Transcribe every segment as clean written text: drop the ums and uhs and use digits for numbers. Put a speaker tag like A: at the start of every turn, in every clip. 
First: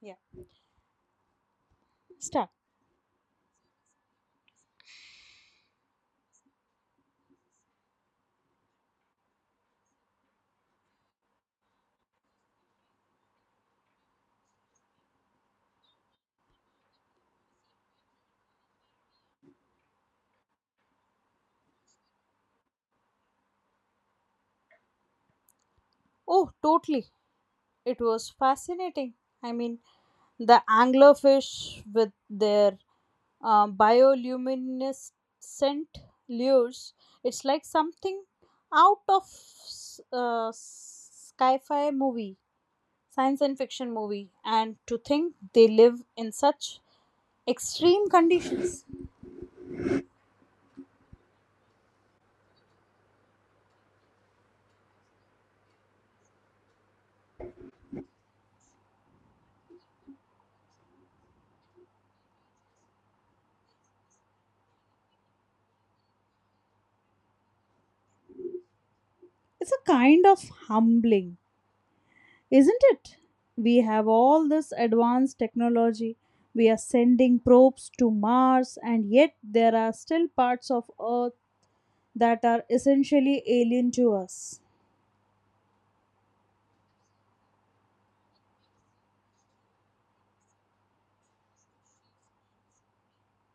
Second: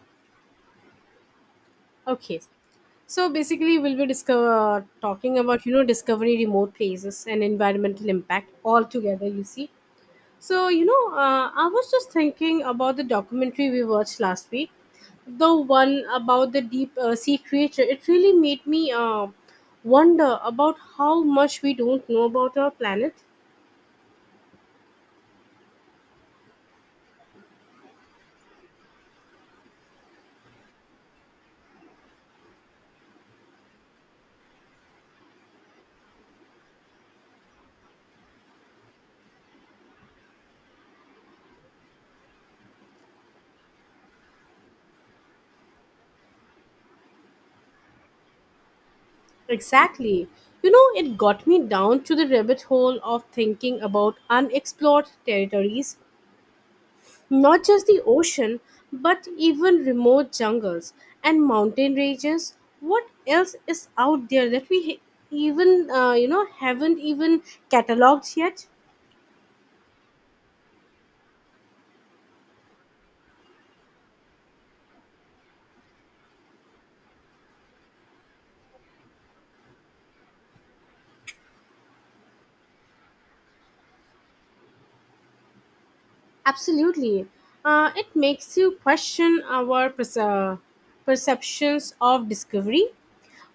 A: Yeah,
B: Okay.
A: start.
B: So basically, we'll be talking about discovering remote places and environmental impact all together. You see, I was just thinking about the documentary we watched last week, the one about the deep sea creature. It really made me wonder about how much we don't know about our planet.
A: Oh, totally. It was fascinating. I mean, the anglerfish with their bioluminescent lures, it's like something out of sci fi movie, science and fiction movie. And to think they live in such extreme conditions,
B: Exactly, you know, it got me down to the rabbit hole of thinking about unexplored territories. Not just the ocean, but even remote jungles and mountain ranges. What else is out there that even, haven't even cataloged yet?
A: it's a kind of humbling. Isn't it? We have all this advanced technology. We are sending probes to Mars, and yet there are still parts of Earth that are essentially alien to us.
B: Absolutely. It makes you question our perceptions of discovery.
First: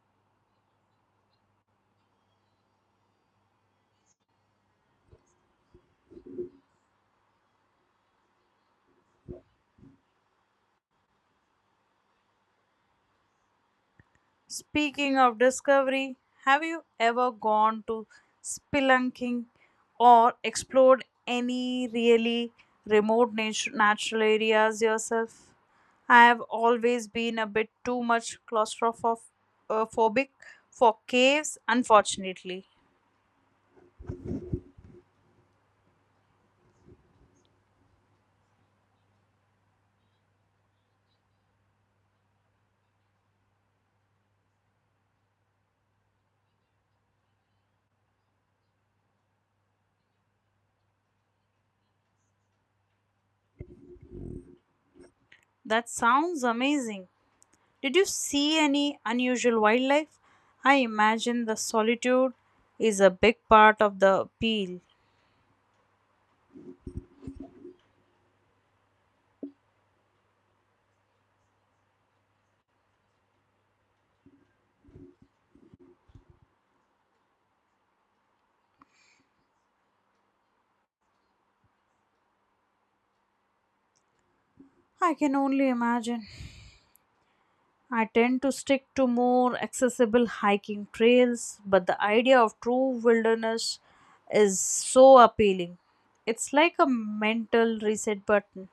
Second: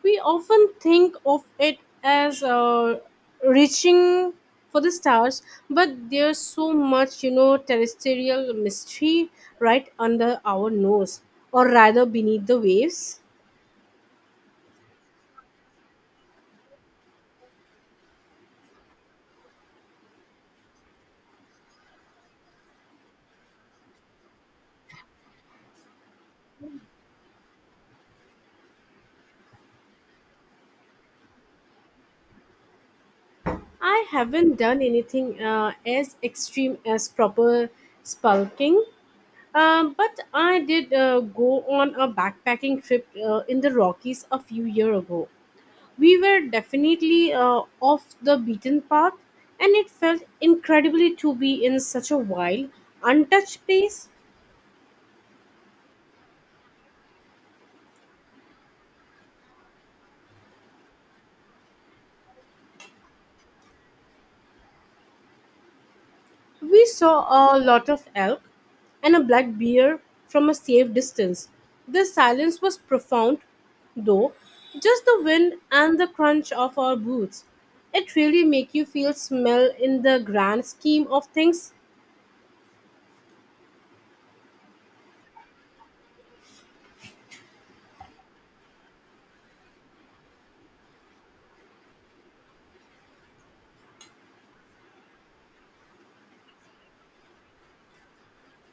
B: We often think of it as reaching for the stars, but there's so much, terrestrial mystery right under our nose, or rather beneath the waves.
A: Speaking of discovery, have you ever gone to spelunking or explored any really remote natural areas yourself? I have always been a bit too much claustrophobic for caves, unfortunately.
B: I haven't done anything as extreme as proper spelunking, but I did go on a backpacking trip in the Rockies a few years ago. We were definitely off the beaten path, and it felt incredibly to be in such a wild, untouched place.
A: That sounds amazing. Did you see any unusual wildlife? I imagine the solitude is a big part of the appeal.
B: We saw a lot of elk and a black bear from a safe distance. The silence was profound, though, just the wind and the crunch of our boots. It really make you feel smell in the grand scheme of things.
A: I can only imagine. I tend to stick to more accessible hiking trails, but the idea of true wilderness is so appealing. It's like a mental reset button.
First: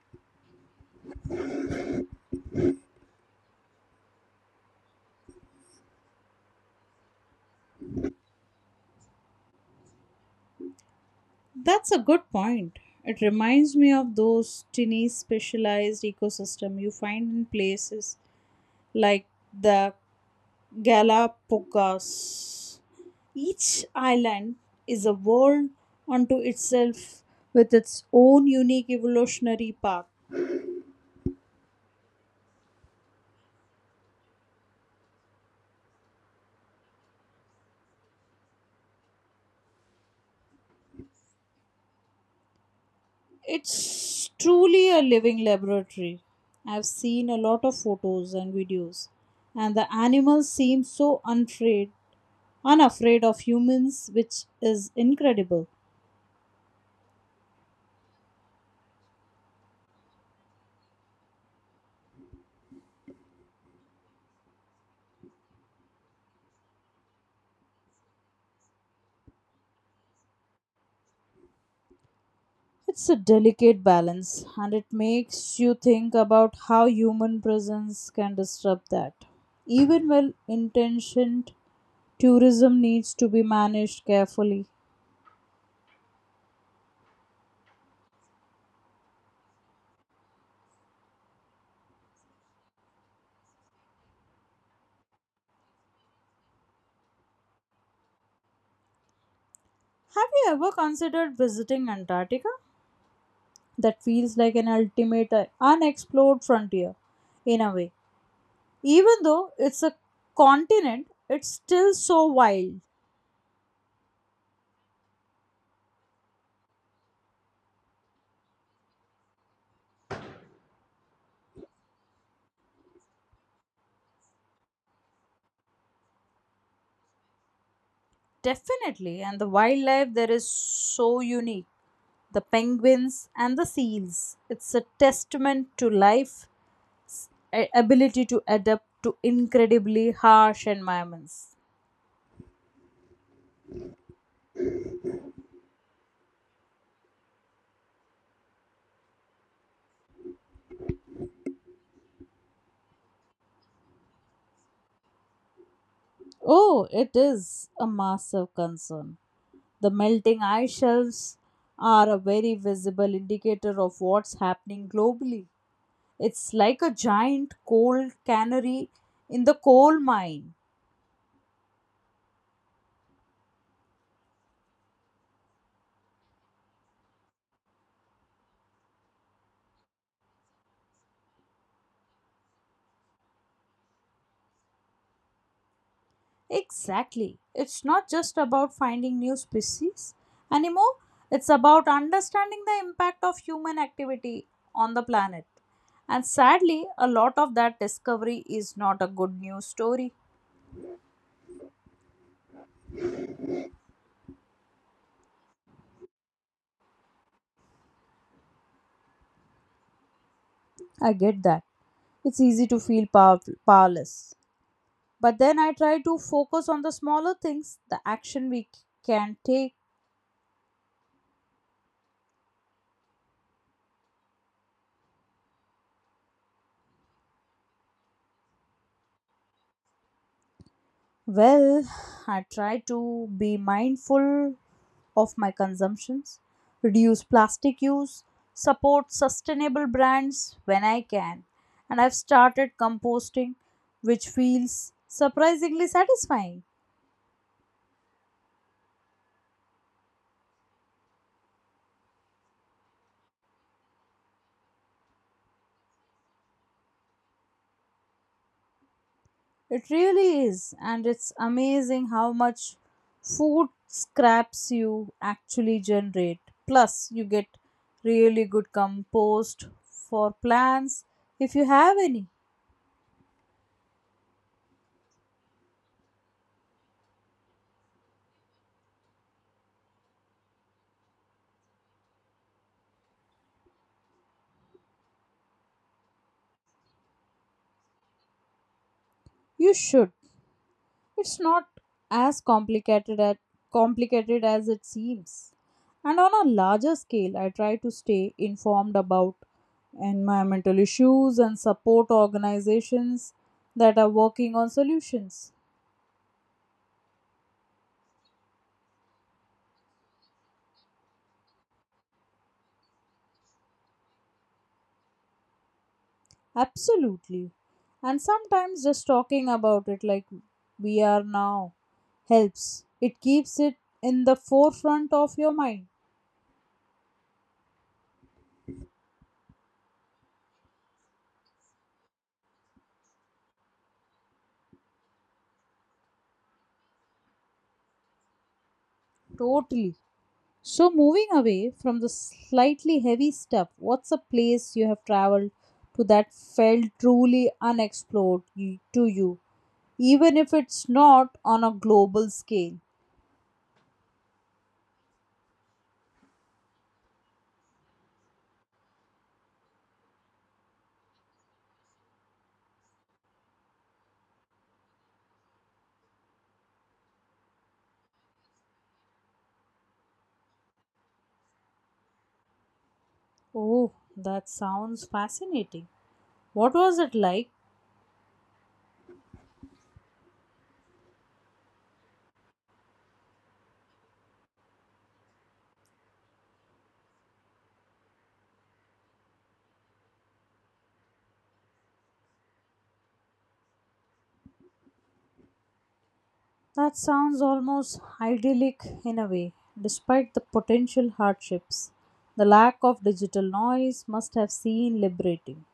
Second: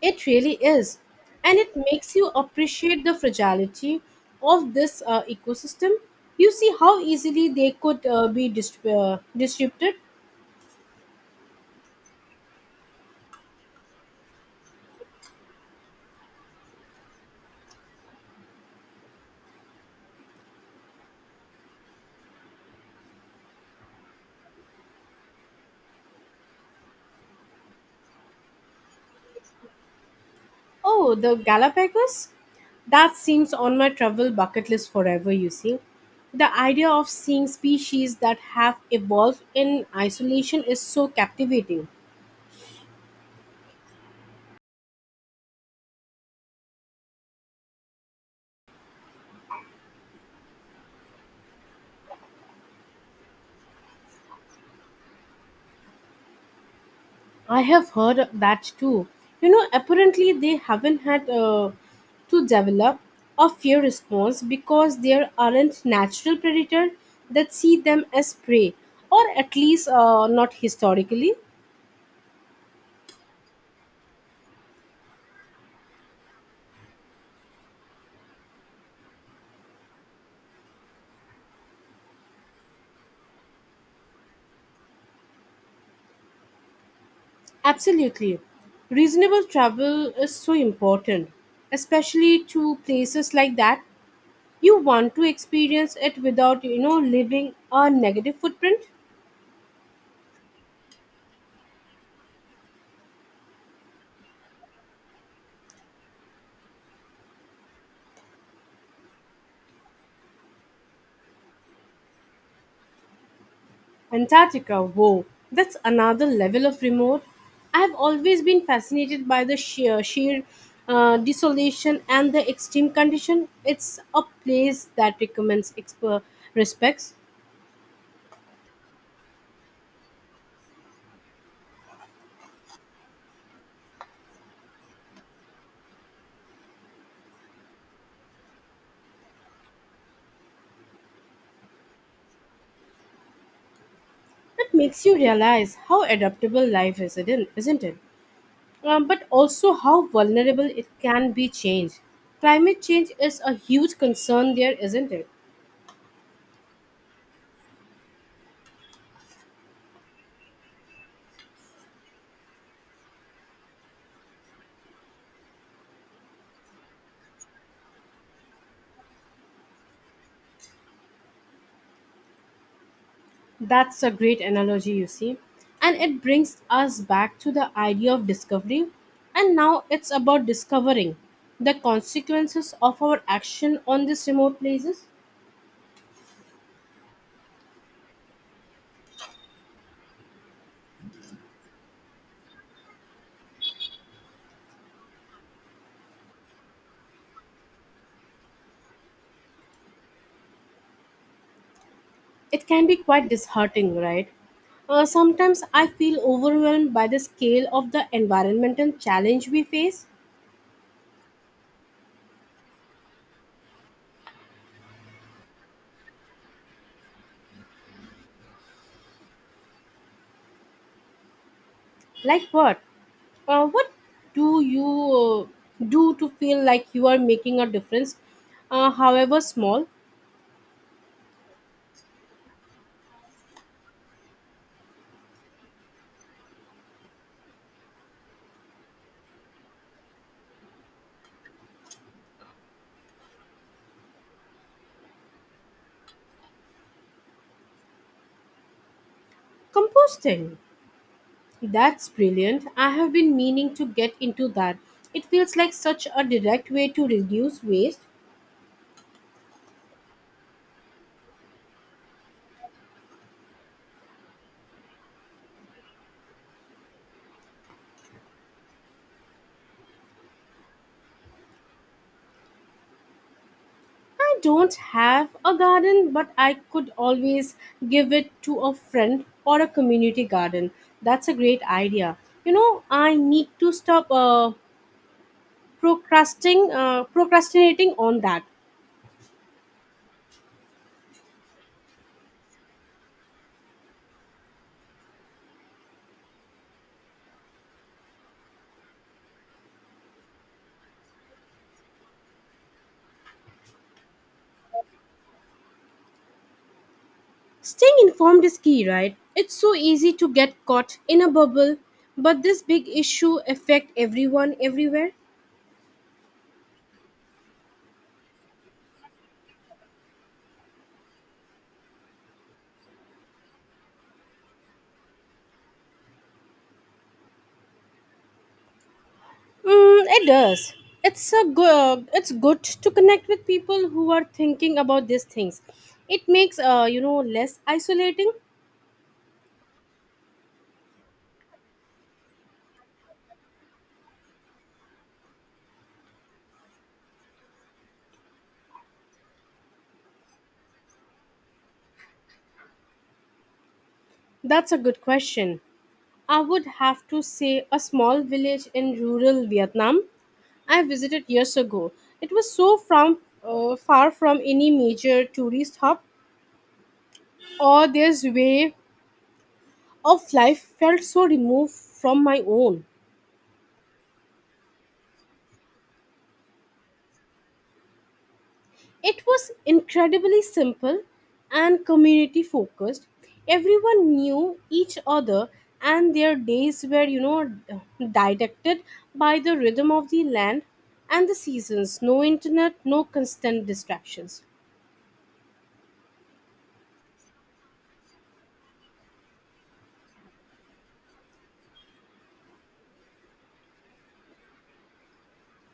B: It really is. And it makes you appreciate the fragility of this ecosystem. You see how easily they could be disrupted.
A: That's a good point. It reminds me of those tiny specialized ecosystem you find in places like the Galapagos. Each island is a world unto itself with its own unique evolutionary path.
B: Oh, the Galapagos? That seems on my travel bucket list forever, you see. The idea of seeing species that have evolved in isolation is so captivating.
A: It's truly a living laboratory. I've seen a lot of photos and videos, and the animals seem so unafraid, unafraid of humans, which is incredible.
B: I have heard that too. You know, apparently they haven't had to develop a fear response because there aren't natural predators that see them as prey, or at least not historically.
A: It's a delicate balance, and it makes you think about how human presence can disrupt that. Even well intentioned tourism needs to be managed carefully.
B: Absolutely. Reasonable travel is so important, especially to places like that. You want to experience it without, leaving a negative footprint.
A: Have you ever considered visiting Antarctica? That feels like an ultimate unexplored frontier in a way. Even though it's a continent, it's still so wild.
B: Antarctica, wow, that's another level of remote. I've always been fascinated by the sheer desolation and the extreme condition. It's a place that recommends respects
A: Definitely, and the wildlife there is so unique. The penguins and the seals. It's a testament to life, ability to adapt to incredibly harsh environments.
B: that makes you realize how adaptable life is, isn't it? But also how vulnerable it can be change. Climate change is a huge concern there, isn't it?
A: Oh, it is a massive concern. The melting ice shelves are a very visible indicator of what's happening globally. It's like a giant coal cannery in the coal mine.
B: That's a great analogy, you see. And it brings us back to the idea of discovery. And now it's about discovering the consequences of our action on these remote places.
A: Exactly. It's not just about finding new species anymore, it's about understanding the impact of human activity on the planet. And sadly, a lot of that discovery is not a good news story.
B: It can be quite disheartening, right? Sometimes I feel overwhelmed by the scale of the environmental challenge we face.
A: I get that. It's easy to feel powerless. But then I try to focus on the smaller things, the action we can take.
B: Like what? What do you do to feel like you are making a difference, however small?
A: Well, I try to be mindful of my consumptions, reduce plastic use, support sustainable brands when I can, and I've started composting, which feels surprisingly satisfying.
B: Composting. That's brilliant. I have been meaning to get into that. It feels like such a direct way to reduce waste.
A: It really is, and it's amazing how much food scraps you actually generate. Plus, you get really good compost for plants if you have any.
B: I don't have a garden, but I could always give it to a friend or a community garden. That's a great idea. You know, I need to stop procrastinating on that.
A: You should. It's not as complicated as it seems. And on a larger scale, I try to stay informed about environmental issues and support organizations that are working on solutions.
B: Staying informed is key, right? It's so easy to get caught in a bubble, but this big issue affect everyone everywhere.
A: Absolutely. And sometimes just talking about it like we are now helps. It keeps it in the forefront of your mind.
B: Mm, it does. It's a good. It's good to connect with people who are thinking about these things. It makes less isolating.
A: Totally. So, moving away from the slightly heavy stuff, what's a place you have traveled to that felt truly unexplored to you, even if it's not on a global scale?
B: That's a good question. I would have to say a small village in rural Vietnam I visited years ago. It was so from far from any major tourist hub, or their way of life felt so removed from my own.
A: Oh, that sounds fascinating. What was it like?
B: It was incredibly simple and community focused. Everyone knew each other, and their days were, dictated by the rhythm of the land and the seasons. No internet, no constant distractions.
A: That sounds almost idyllic in a way, despite the potential hardships. The lack of digital noise must have seemed liberating.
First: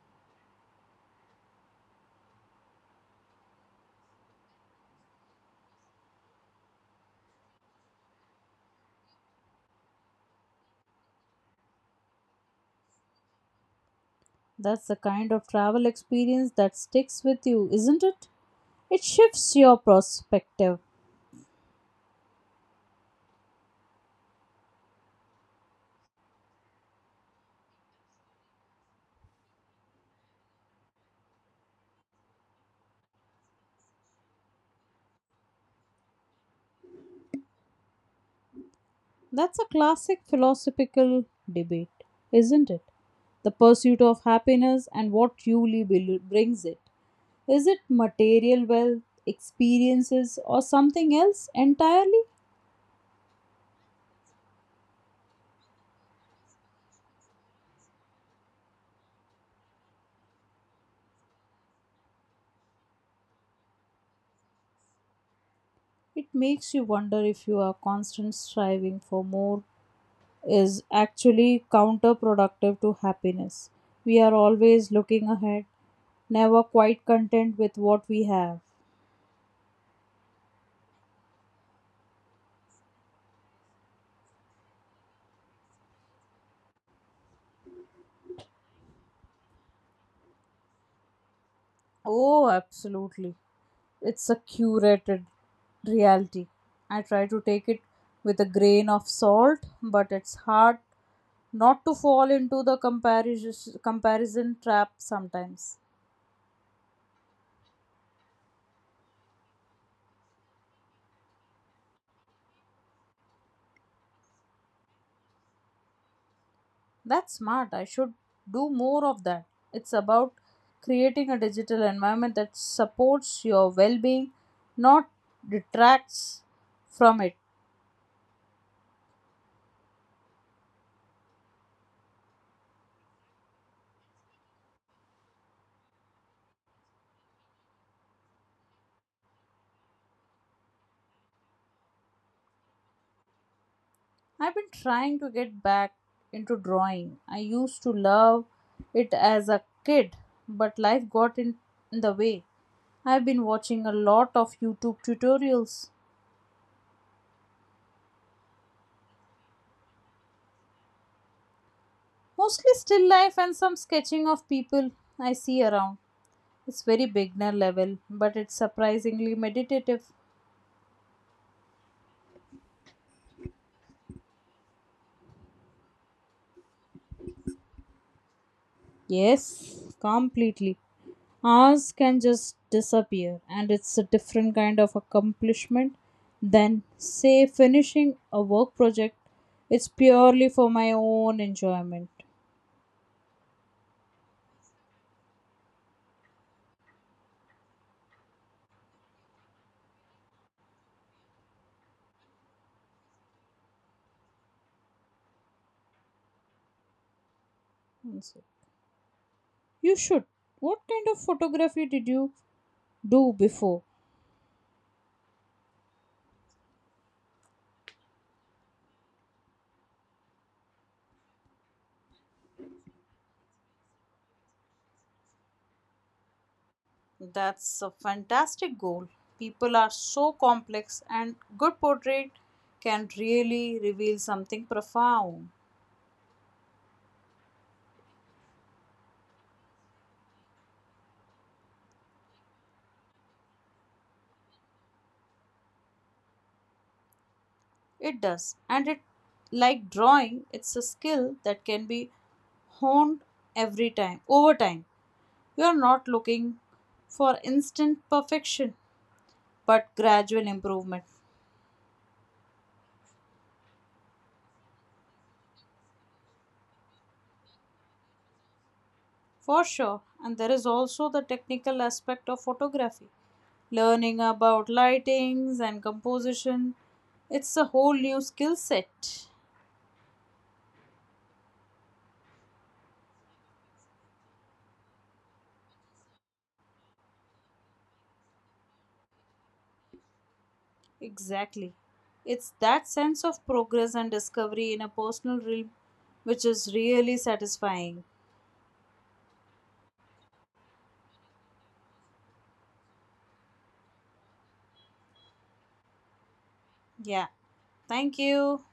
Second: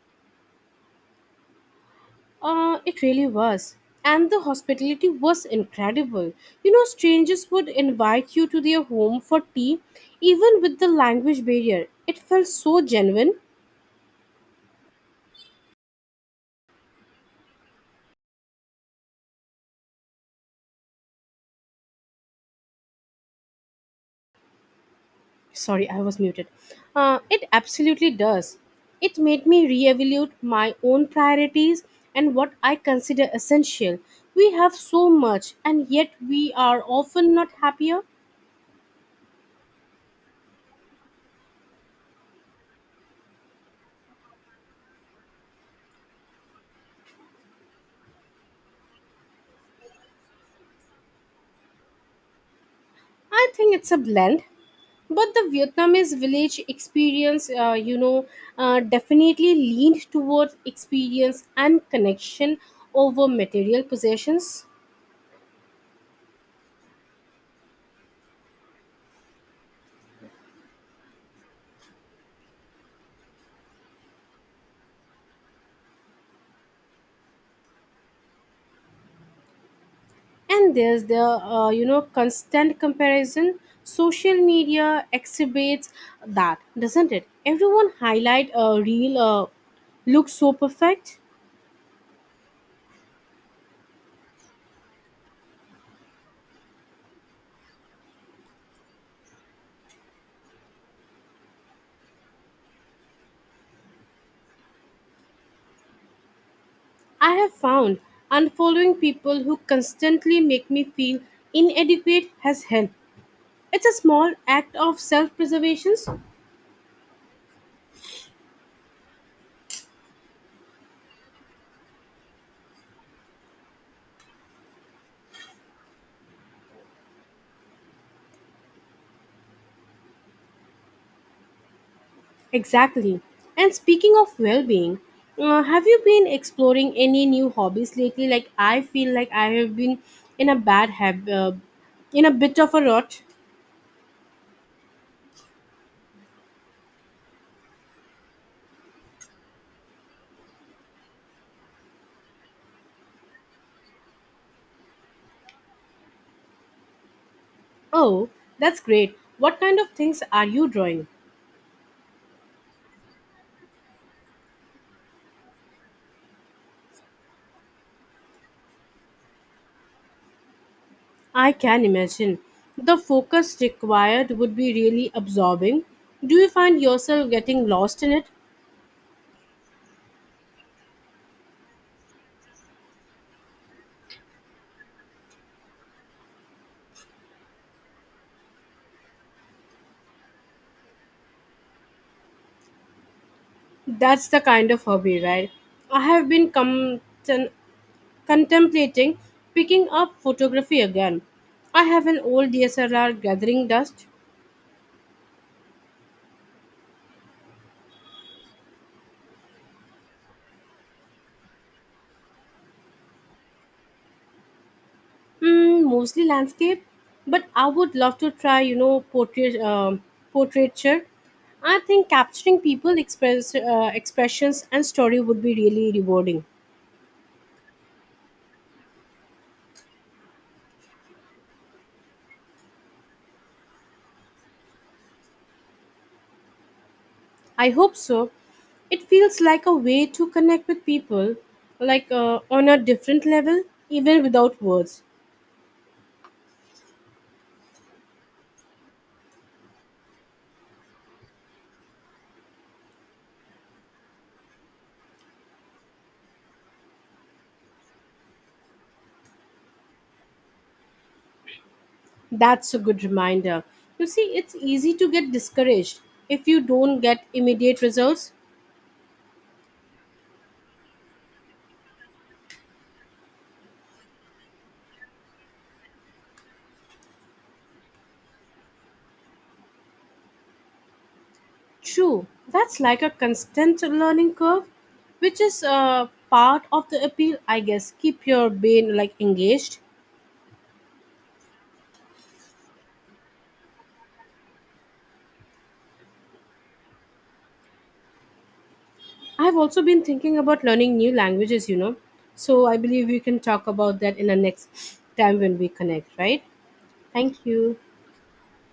B: It really was. And the hospitality was incredible. You know, strangers would invite you to their home for tea, even with the language barrier. It felt so genuine.
A: That's the kind of travel experience that sticks with you, isn't it? It shifts your perspective.
B: Sorry, I was muted. It absolutely does. It made me reevaluate my own priorities and what I consider essential. We have so much, and yet we are often not happier.
A: That's a classic philosophical debate, isn't it? The pursuit of happiness and what truly brings it. Is it material wealth, experiences, or something else entirely?
B: I think it's a blend, but the Vietnamese village experience definitely leaned towards experience and connection over material possessions.
A: It makes you wonder if your constant striving for more is actually counterproductive to happiness. We are always looking ahead, never quite content with what we have.
B: And there's the constant comparison social media exhibits, that doesn't it everyone highlight a real look so perfect.
A: Oh, absolutely. It's a curated reality. I try to take it with a grain of salt, but it's hard not to fall into the comparison trap sometimes.
B: I have found unfollowing people who constantly make me feel inadequate has helped. It's a small act of self-preservation.
A: That's smart. I should do more of that. It's about creating a digital environment that supports your well-being, not detracts from it.
B: Exactly. And speaking of well being, have you been exploring any new hobbies lately? Like, I feel like I have been in a bad habit, uh, in a bit of a rut.
A: I've been trying to get back into drawing. I used to love it as a kid, but life got in the way. I've been watching a lot of YouTube tutorials,
B: Oh, that's great. What kind of things are you drawing?
A: mostly still life and some sketching of people I see around. It's very beginner level, but it's surprisingly meditative.
B: I can imagine. The focus required would be really absorbing. Do you find yourself getting lost in it?
A: Yes, completely. Ours can just disappear, and it's a different kind of accomplishment than, say, finishing a work project. It's purely for my own enjoyment.
B: That's the kind of hobby, right? I have been contemplating picking up photography again. I have an old DSLR gathering dust,
A: And so, you should. What kind of photography did you do before?
B: mm, mostly landscape, but I would love to try, portrait, portraiture. I think capturing people expressions and story would be really rewarding.
A: That's a fantastic goal. People are so complex, and good portrait can really reveal something profound.
B: I hope so. It feels like a way to connect with people, like on a different level, even without words.
A: It does. And it like drawing, it's a skill that can be honed every time over time. You are not looking for instant perfection, but gradual improvement.
B: That's a good reminder. You see, it's easy to get discouraged if you don't get immediate results.
A: For sure. And there is also the technical aspect of photography. Learning about lightings and composition. It's a whole new skill set.
B: True, that's like a constant learning curve, which is part of the appeal, I guess. Keep your brain like engaged.
A: Exactly. It's that sense of progress and discovery in a personal realm which is really satisfying.
B: I've also been thinking about learning new languages, you know. So I believe we can talk about that in the next time when we connect, right?
A: Yeah.
B: Thank you.
A: Thank you.